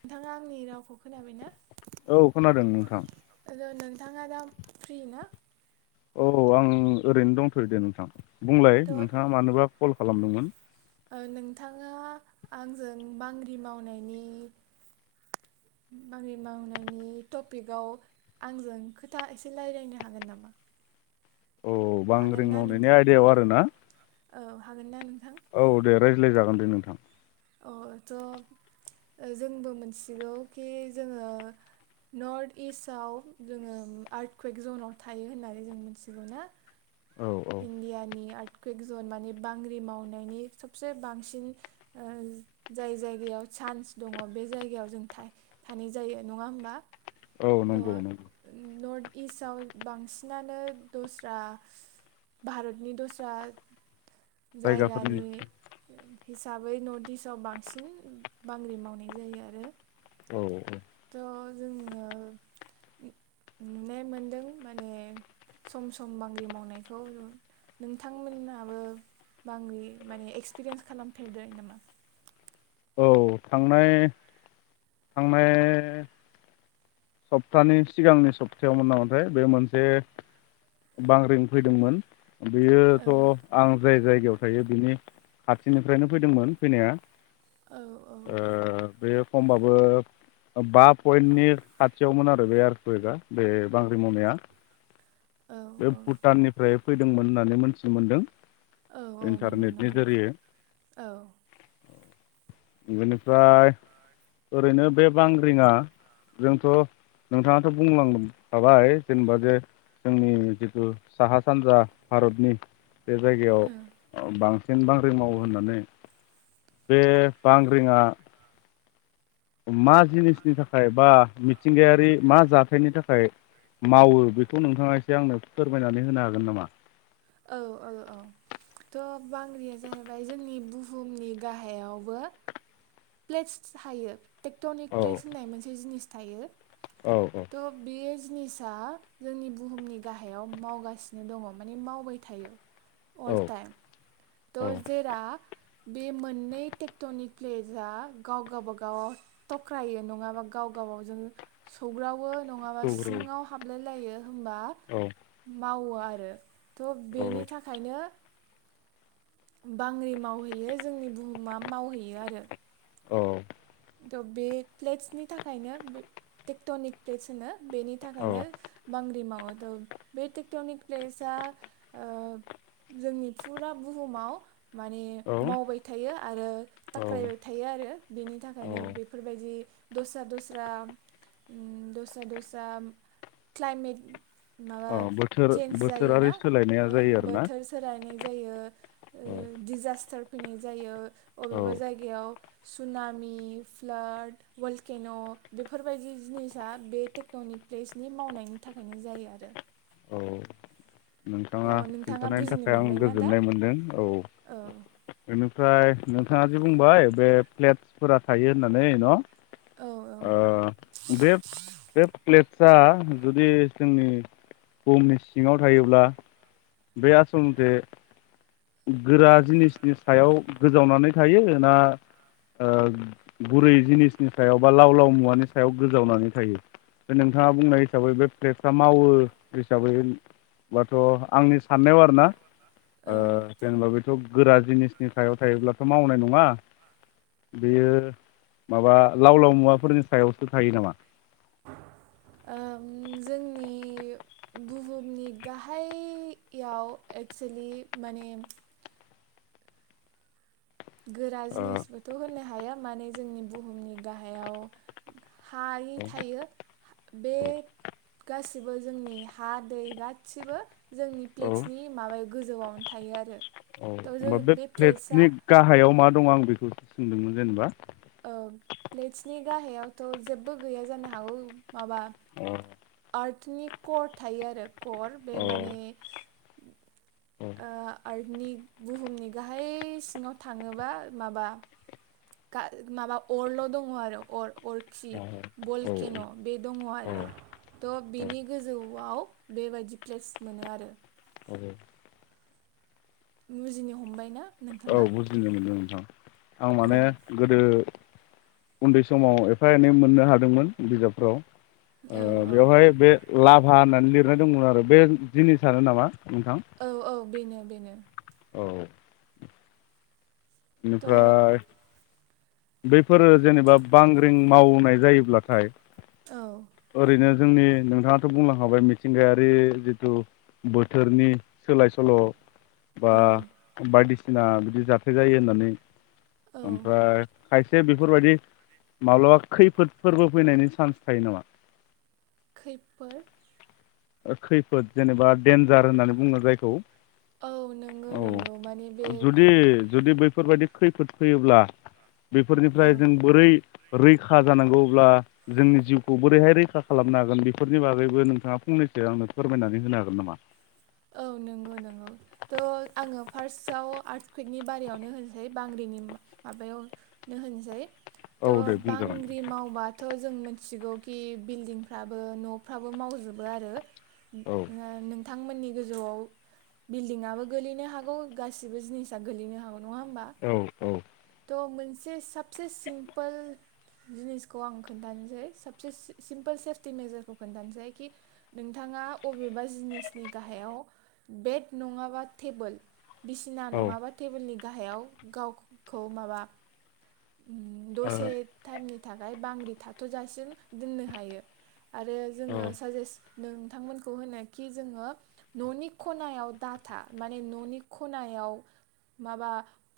नोंथाङा आंनि रावखौ खोनाबायना? औ खोनादों नोंथां र नों थाङा दा फ्रि ना? औ, आं ओरैनो दंथ'यो दे नोंथां। बुंलाय थ' नोंथाङा मानोबा कल खालामदोंमोन? नोंथाङा आंजों बांग्रि मावनायनि बांग्रि मावनायनि टपिकआव आंजों खोथा एसे रायज्लायनो हागोन नामा? औ हागोन बांग्रिं ना मावनायनि नोंथां आयदायाव आरो ना औ हागोन नान रायलाय जागोन दे नोंथां। ओ थ' ओ जोंबो मोनथिगौ कि जोङो नर्थ इस्टआव जोङो आर्टकुइक जनाव थायो होननानै जों मिथिगौ ना औ औ इनडियानि आ कुइक जन माने बांग्रि मावनायनि सबसे बांसिन जाय जायगायाव चान्स दङ बे जायगायाव जों थानाय जायो नङा होमबा? औ द नंगौ नंगौ नर्ट इस्टआव बांसिनानो दस्रा भारतनि दस्रा जायगाफोरनि जायगानि हिसाबै नर्थ इस्टआव बांसिन बांग्रि मावनाय जायो आरो औ थ जोङो नुनाय मोनदों माने सम-सम बांग्रि मावनायखौ नोंथांमोनाबो बांग्रि माने एक्सपिरियेन्स खालामफेरदों नामा? औ थांनाय-थांनाय सप्तानि सिगांनि सप्तायावमोन नामाथाय बे मोनसे बांग्रिं फैदोंमोन बेयोथ' आं जाय-जाय याव थायो बिनि आथिनिफ्रायनो फैदोंमोन फैनाया औ औ ओ बे समबाबो बा पइन्टनि खाथियावमोन आरो बे आरकुइकआ बे बांग्रि मावनाया औ बे भुटाननिफ्राय फैदोंमोन होननानै मोनथि मोनदों। औ औ इन्टारनेटनि नंग-नंगौ जोरियै औ। बेनिफ्राय ओरैनो बे बांग्रिङा जोंथ' नोंथाङाथ बुंलांखाबाय जेनेबा जे जोंनि जिथु साहा सानजा भारतनि बे औ जायगायाव बांसिन बांग्रिं मावो होननानै बे बांग्रिङा मा जिनिसनि थाखाय बा मिथिंगायारि मा जाथायनि थाखाय मावो बेखौ नोंथाङा एसे आंनो फोरमायनानै होनो हागोन नामा? औ औ औ थ' बांग्रिया जाहैबाय जोंनि बुहुमनि गाहायावबो प्लेटस थायो। टेक्ट्र'निक औ प्लेेज होननाय मोनसे जिनिस थायो। औ थ बेयो जिनिसा जोंनि बुहुमनि गाहायाव मावगासिनो दङ माने मावबाय थायो। अल औ टायेम। थ औ जेरा बे मोननै टेक्टनिक प्लेजआ गाव गावबा गाव थख्रायो नङाबा गाव गाबावजों सौग्रावो नङाबा सौग्राव सिङाव हाबलाय जायो। होनबा औ य मावो आरो। थ' औ बेनि थाखायनो बांग्रि मावहैयो जोंनि बुहुमा मावहैयो आरो। औ। त बे प्लेटसनि थाखायनो टेक्टनिक प्लेटस होनो। बेनि थाखायनो बांग्रि माव [unintelligible] बे टेक्टनिक प्लेसआ ओ जोंनि फुरा बुहुमाव माने औ मावबाय थायो आरो औ थाख्रायबाय थायो आरो बेनि थाखाय। औ [unintelligible] बेफोरबायदि दस्रा दस्रा उम दस्रा दस्रा क्लाइमेट माबा अ बोथोर चेन्ज बोथोरारि जायोना सोलायनाया ओ जायो आरोना बोथोर सोलायनाय जायो औ दिडिजास्टार फैनाय जायो। औ अबेबा जायगायाव सुना मि फ्लाद वालकेन' बेफोरबायदि जिनिसा बे टेकन'निक प्लेसनि मावनायनि थाखायनो जायो आरो। औ। नोंथाङा थ' नोंथाङा खिन्थानायनि बुजिनो थाखाय आं मोनबायना दा गोजोननाय मोनदों औ। औ ओमफ्राय नोंथाङा जि बुंबाय बे प्लेटसफोरा थायो होननानै न' औ औ ओ बे बे प्लेटसा जुदि जोंनि बुहुमनि सिङाव थायोब्ला बे आसलथे गोरा जिनिसनि सायाव गोजावनानै थायो ना ओ गुरै जिनिसनि सायाव बा लाव लाव मुवानि सायाव गोजावनानै थायो बे नोंथाङा बुंनाय हिसाबै बे प्लेटस आ मावो हिसाबै बाथ' आंनि साननायाव आरोना ओ बेथ' गोरा जिनिसनि सायाव थायोब्लाथ' मावनाय नङा बेयो माबा लाव लाव मुवाफोरनि सायावसो थायो नामा? ओ जोंनि बुहुमनि गाहाययाव एक्सुलि माने गोरा ओ जिनिसबोथ' होना हाया माने जोंनि बुहुमनि गाहायाव हायो औ थायो बे गासिबो जोंनि हा दै गासिबो जोंनि औ औ प्लेटसनि माबायाव गोजौआवनो थायो आरो। औ थ' जों होमबा बे प्लेट्सआ प्लेटनि गाहायाव। मा दं आं बेखौसो सोंदोंमोन जेनेबा। ओ प्लेटसनि गाहायावथ' जेबो गैया जानो हागौ माबा अ औ आर्टनि कर थायो आरो कर बे आ माने औ औ ओ आर्टनि बुहुमनि गाहाय सिङाव थाङोबा माबा। माबा अरल' दङ आरो अर अरखि औ बलकेन' बे दङ आरो औ थ' बिनि गोजौआव बेबायदि प्लेस मोनो आरो। औ बुजिनो हमबाय ना नोंथाङा। औ बुजिनो मोनदों नोंथां आं औ माने गोदो उन्दै समाव एफा एनै मोननो हादोंमोन बिजाबफ्राव। औ ओ औ बेवहाय बे। लाभा होननानै लिरनाय दंमोन आरो बे जिनिसानो नामा। नोंथां औ औ बेनो बेनो। [unintelligible] औ थ' औ बेनिफ्राय। बैफोरो जेनेबा बांग्रिं मावनाय जायोब्लाथाय ओरैनो औ जोंनि नोंथाङाथ' बुंलांखाबाय मिथिंगायारि जिथु बोथोरनि सोलाय सोल' बा बायदि सिना बिदि जाथाय जायो होनना नै औ ओमफ्राय खायसे बेफोरबायदि माब्लाबा खैफोद फोरबो फैनायनि चान्स थायो नामा? खैफोद खैफोद जेनेबा देन्जार होननानै बुङो जायखौ। औ नंगौ नंगौ माने बे औ जुदि जुदि बै फोरबायदि खैफोद फैयोब्ला औ बेफोरनिफ्राय जों बोरै रैखा जानांगौब्ला जोंनि जिउखौ बोरैहाय रैखा खालामनो हागोन बेफोरनि बागैबो नोंथाङा फंनैसो आंनो फोरमायनानै होनो हागोन नामा? औ नंगौ नंगौ थ' आङो फार्स्टआव आर्ट कुइकनि बारयावनो होनसै बांग्रिनि माबायावनो होनसै थ' औ दे बुंजागोन बांग्रि मावबाथ' जों मो थिगौ खि बिल्डिंफ्राबो न'फ्राबो मावजोबो आरो औ नों [inaudible] थांमोननि गोजौआव बिल्डिंआबो गोलैनो हागौ गासिबो जिनिसा गोलैनो हागौ नङा होमबा औ औ। थ' मोनसे साबसे सिम्पोल जिनिसखौ आं खोनन्थानोसै साबसे सिम्पोल सेफटि मेजारखौ खोनन्थानोसै कि नोंथाङा अबेबा जिनिसनि गाहायाव बेग नङाबा टेबोल बिसिना ओ नङाबा टेबोलनि गाहायाव गावखौ खौ माबा उ दसे टाइमनि थाखाय बांग्रि थाथ'जासिम दोननो हायो। आरो जोङो औ साजेस्ट नोंथांमोनखौ होनोखि जोङो न'नि खनायाव डाटा माने न'नि खनायाव माबा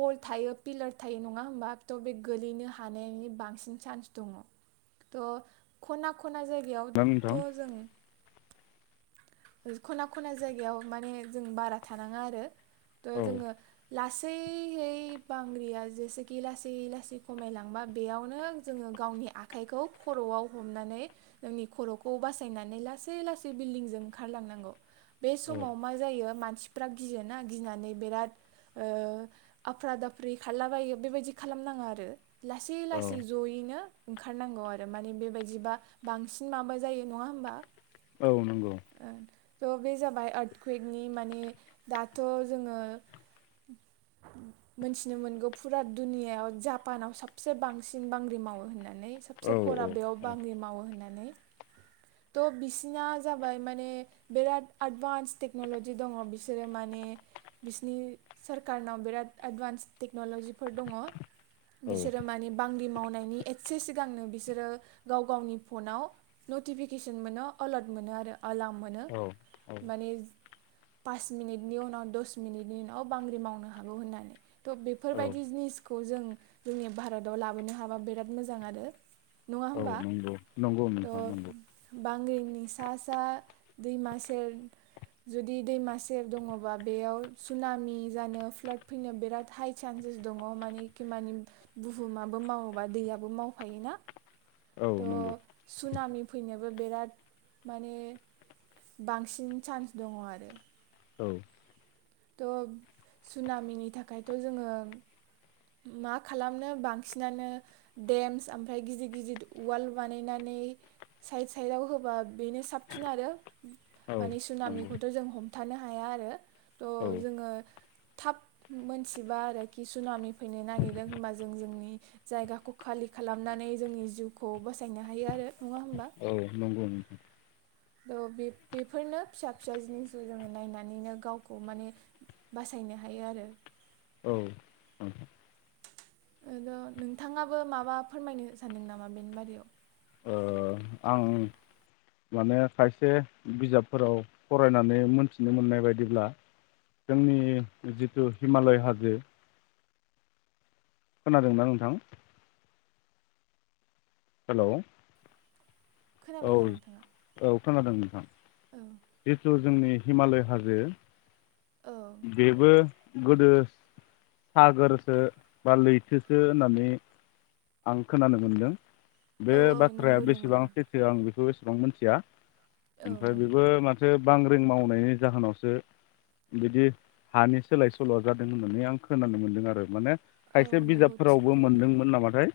पल थायो पिलार थायो नङा होमबा त' बे गोलैनो हानायनि बांसिन सान्स दङ त' खना ख खना जायगायाव नोंथां त' जों खना खना जायगायाव माने जों बारा थानाङा आरो त' औ जोङो लासैैहै बांग्रिया जेसेखि लासै लासै खमायलांबा बेयावनो जोङो गावनि आखाइखौ खर'आव हमनानै नोंनि खर'खौ बासायनानै लासै लासै बिल्डंजों ओंखारलांनांगौ। बे औ समाव मा जायो मा सिफ्रा गियोना गिनानै बिराद आफ्रा दाफ्रि खारलाबायो बेबायदि खालामनाङा आरो लासै लासै औ ज'यैनो ओंखारनांगौ आरो माने बेबायदिबा बांसिन माबा जायो नङा होमबा औ नंगौ आ त' बे जाबाय आर्थकुइकनि माने दाथ' जोङो मोनथिनो मोनगौ फुरा दुनियाव जापानाव सबसे बांसिन बांग्रि मावो होनना नै औ सबसे खरा बेयाव बांग्रि मावो होनना नै त' बिसिना जा बाय माने बिराद एदभान्स टेक्न'लजि दङ बिसोरो माने बिसिनि सरखारनाव बिराद एदभान्स टे क्न'लजिफोर दङ बिसोरो औ माने बांग्रि मावनायनि एसे सि गांनो बिसोरो गाव गावनि फनाव नटिफिकेसन मोनो एलार्ट मोनो आरो आलाम मोनो औ माने पास मिनिटनि उनाव दस मिनिटनि उनाव बांग्रि मावनो हागौ होननानै त' बेफोरबायदि औ जिनिस खौ जों जोंनि भारताव लाबोनो हाबा बिराद मोजां आरो नङा होमबा नंगौ नंगौ नोंथां नंगौ त' बांग्रि नि सास सा दैमा सेर जुदि दैमा सेर दङबा बेयाव सुनामि जानो फ्लाद फैनो बिराद हाइ सान्सेस दङ मानेखि माने बुहुमाबो मावोबा दैयाबो मावफायोना औ नंगौ त' सुनामि फैनो बो बिराद माने बांसिन चान्स दङ आरो औ त' सुनामिनि थाखायथ' जोङो मा खालामनो बांसिनानो देमस ओमफ्राय गिदिर गिदिर वाल बानायनानै साइद साइडआव होबा बेनो साबसिन आरो औ माने नंगौ सुनामनिखौथ' जों हम थानो हाया आरो थ औ जोङो थाब मोनथिबा आरोखि सुनामि फैनो नागिरदों होमबा जों जोंनि जायगाखौ खालि खालामनानै जोंनि जिउखौ बसायनो हायो आरो, नङा होमबा औ नंगौ थ बे बेफोरनो फिसा फिसा जिनिसखौ जोङो नायनानैनो गावखौ माने बासायनो हायो आरो औ औ औ नोंथाङाबो माबा फोरमायनो सानदों नामा बेनि बारैयाव? ओ आं माने खायसे बिजाबफोराव फरायनानै मोनथिनो मोननाय बायदिब्ला जोंनि जिथु हिमालय हाजो खोनादोंना नोंथां? हेलौ औ खोनाबाय दा नोंथाङा औ खोनादों नोंथां औ जिथु जोंनि हिमालय हाजो औ बेबो गोदो सागोरसो बा लैथोसो होननानै आं खोनानो मोनदों बे औ औ बाथ्राया नंगौ नंगौ बेसेबां सैथो आं बेखौ नों मोनथिया? औ ओमफ्राय औ बेबो माथो बांग्रिं मावनायनि जाहोनावसो बिदि हानि सोलाय सोल'आ जादों होननानै आं खोनानो मोन्दों आरो माने औ खायसे नंगौ थिग बिजाबफोरावबो बुंदों मोनदोंमोन नामाथाय?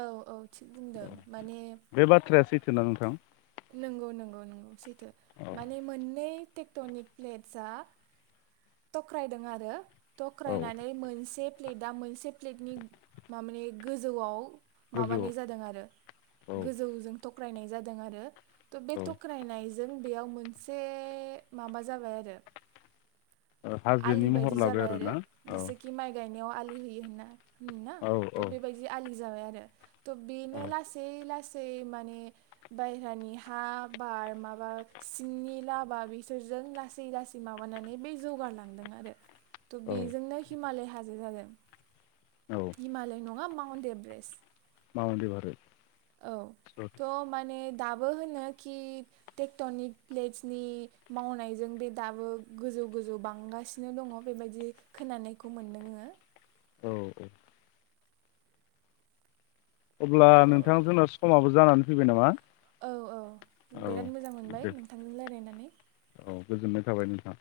औ औ थिग बुंदों माने सैथो ना नोंथां? नंगौ नंगौ नंगौ सैथो। औ माने मोननै टेक्टनिक प्लेटसआ तख्रायदों आरो। औ तख्रायनानै मोनसे प्लेटआ मोनसे प्लेटनि मा माने गोजौआव माबानाय गोजौआव जादों आरो औ गोजौजों तक्रायनाय जादों आरो। त' बे औ तक्रायनाय जों बेयाव मोनसे माबा जाबाय आरो। ओ आलि हाजोनि महर लाबाय आरोना औ। नायाव आलि होयो होनना। हम ना औ त' बेबायदि आलि जाबाय आरो। त' बेनो औ लासेै लासै सै माने बायहेरानि हा बार माबा सिंनि लाबा बिसोरजों लासै लासै माबानानै बे जौगारला थांदों आरो। त' औ बेजोंनो हिमालय हाजो जादों। औ हिमालय नङा मा अन देब्रेस। माबादि बारो? औ थ' माने दाबो होनो कि टेक्टनिक प्लेटसनि मावनायजों बे दाबो गोजौ गोजौ बांगासिनो दङ बेबायदि खोनानायखौ मोनदोंङो। औ औ। अब्ला नोंथां थ' जोंना समाबो जानानै फैबाय नामा? औ औ औ बेराद मोजां मोनबाय दे नोंथांजों लायरायनानै। औ गोजोननाय थाबाय नोंथां।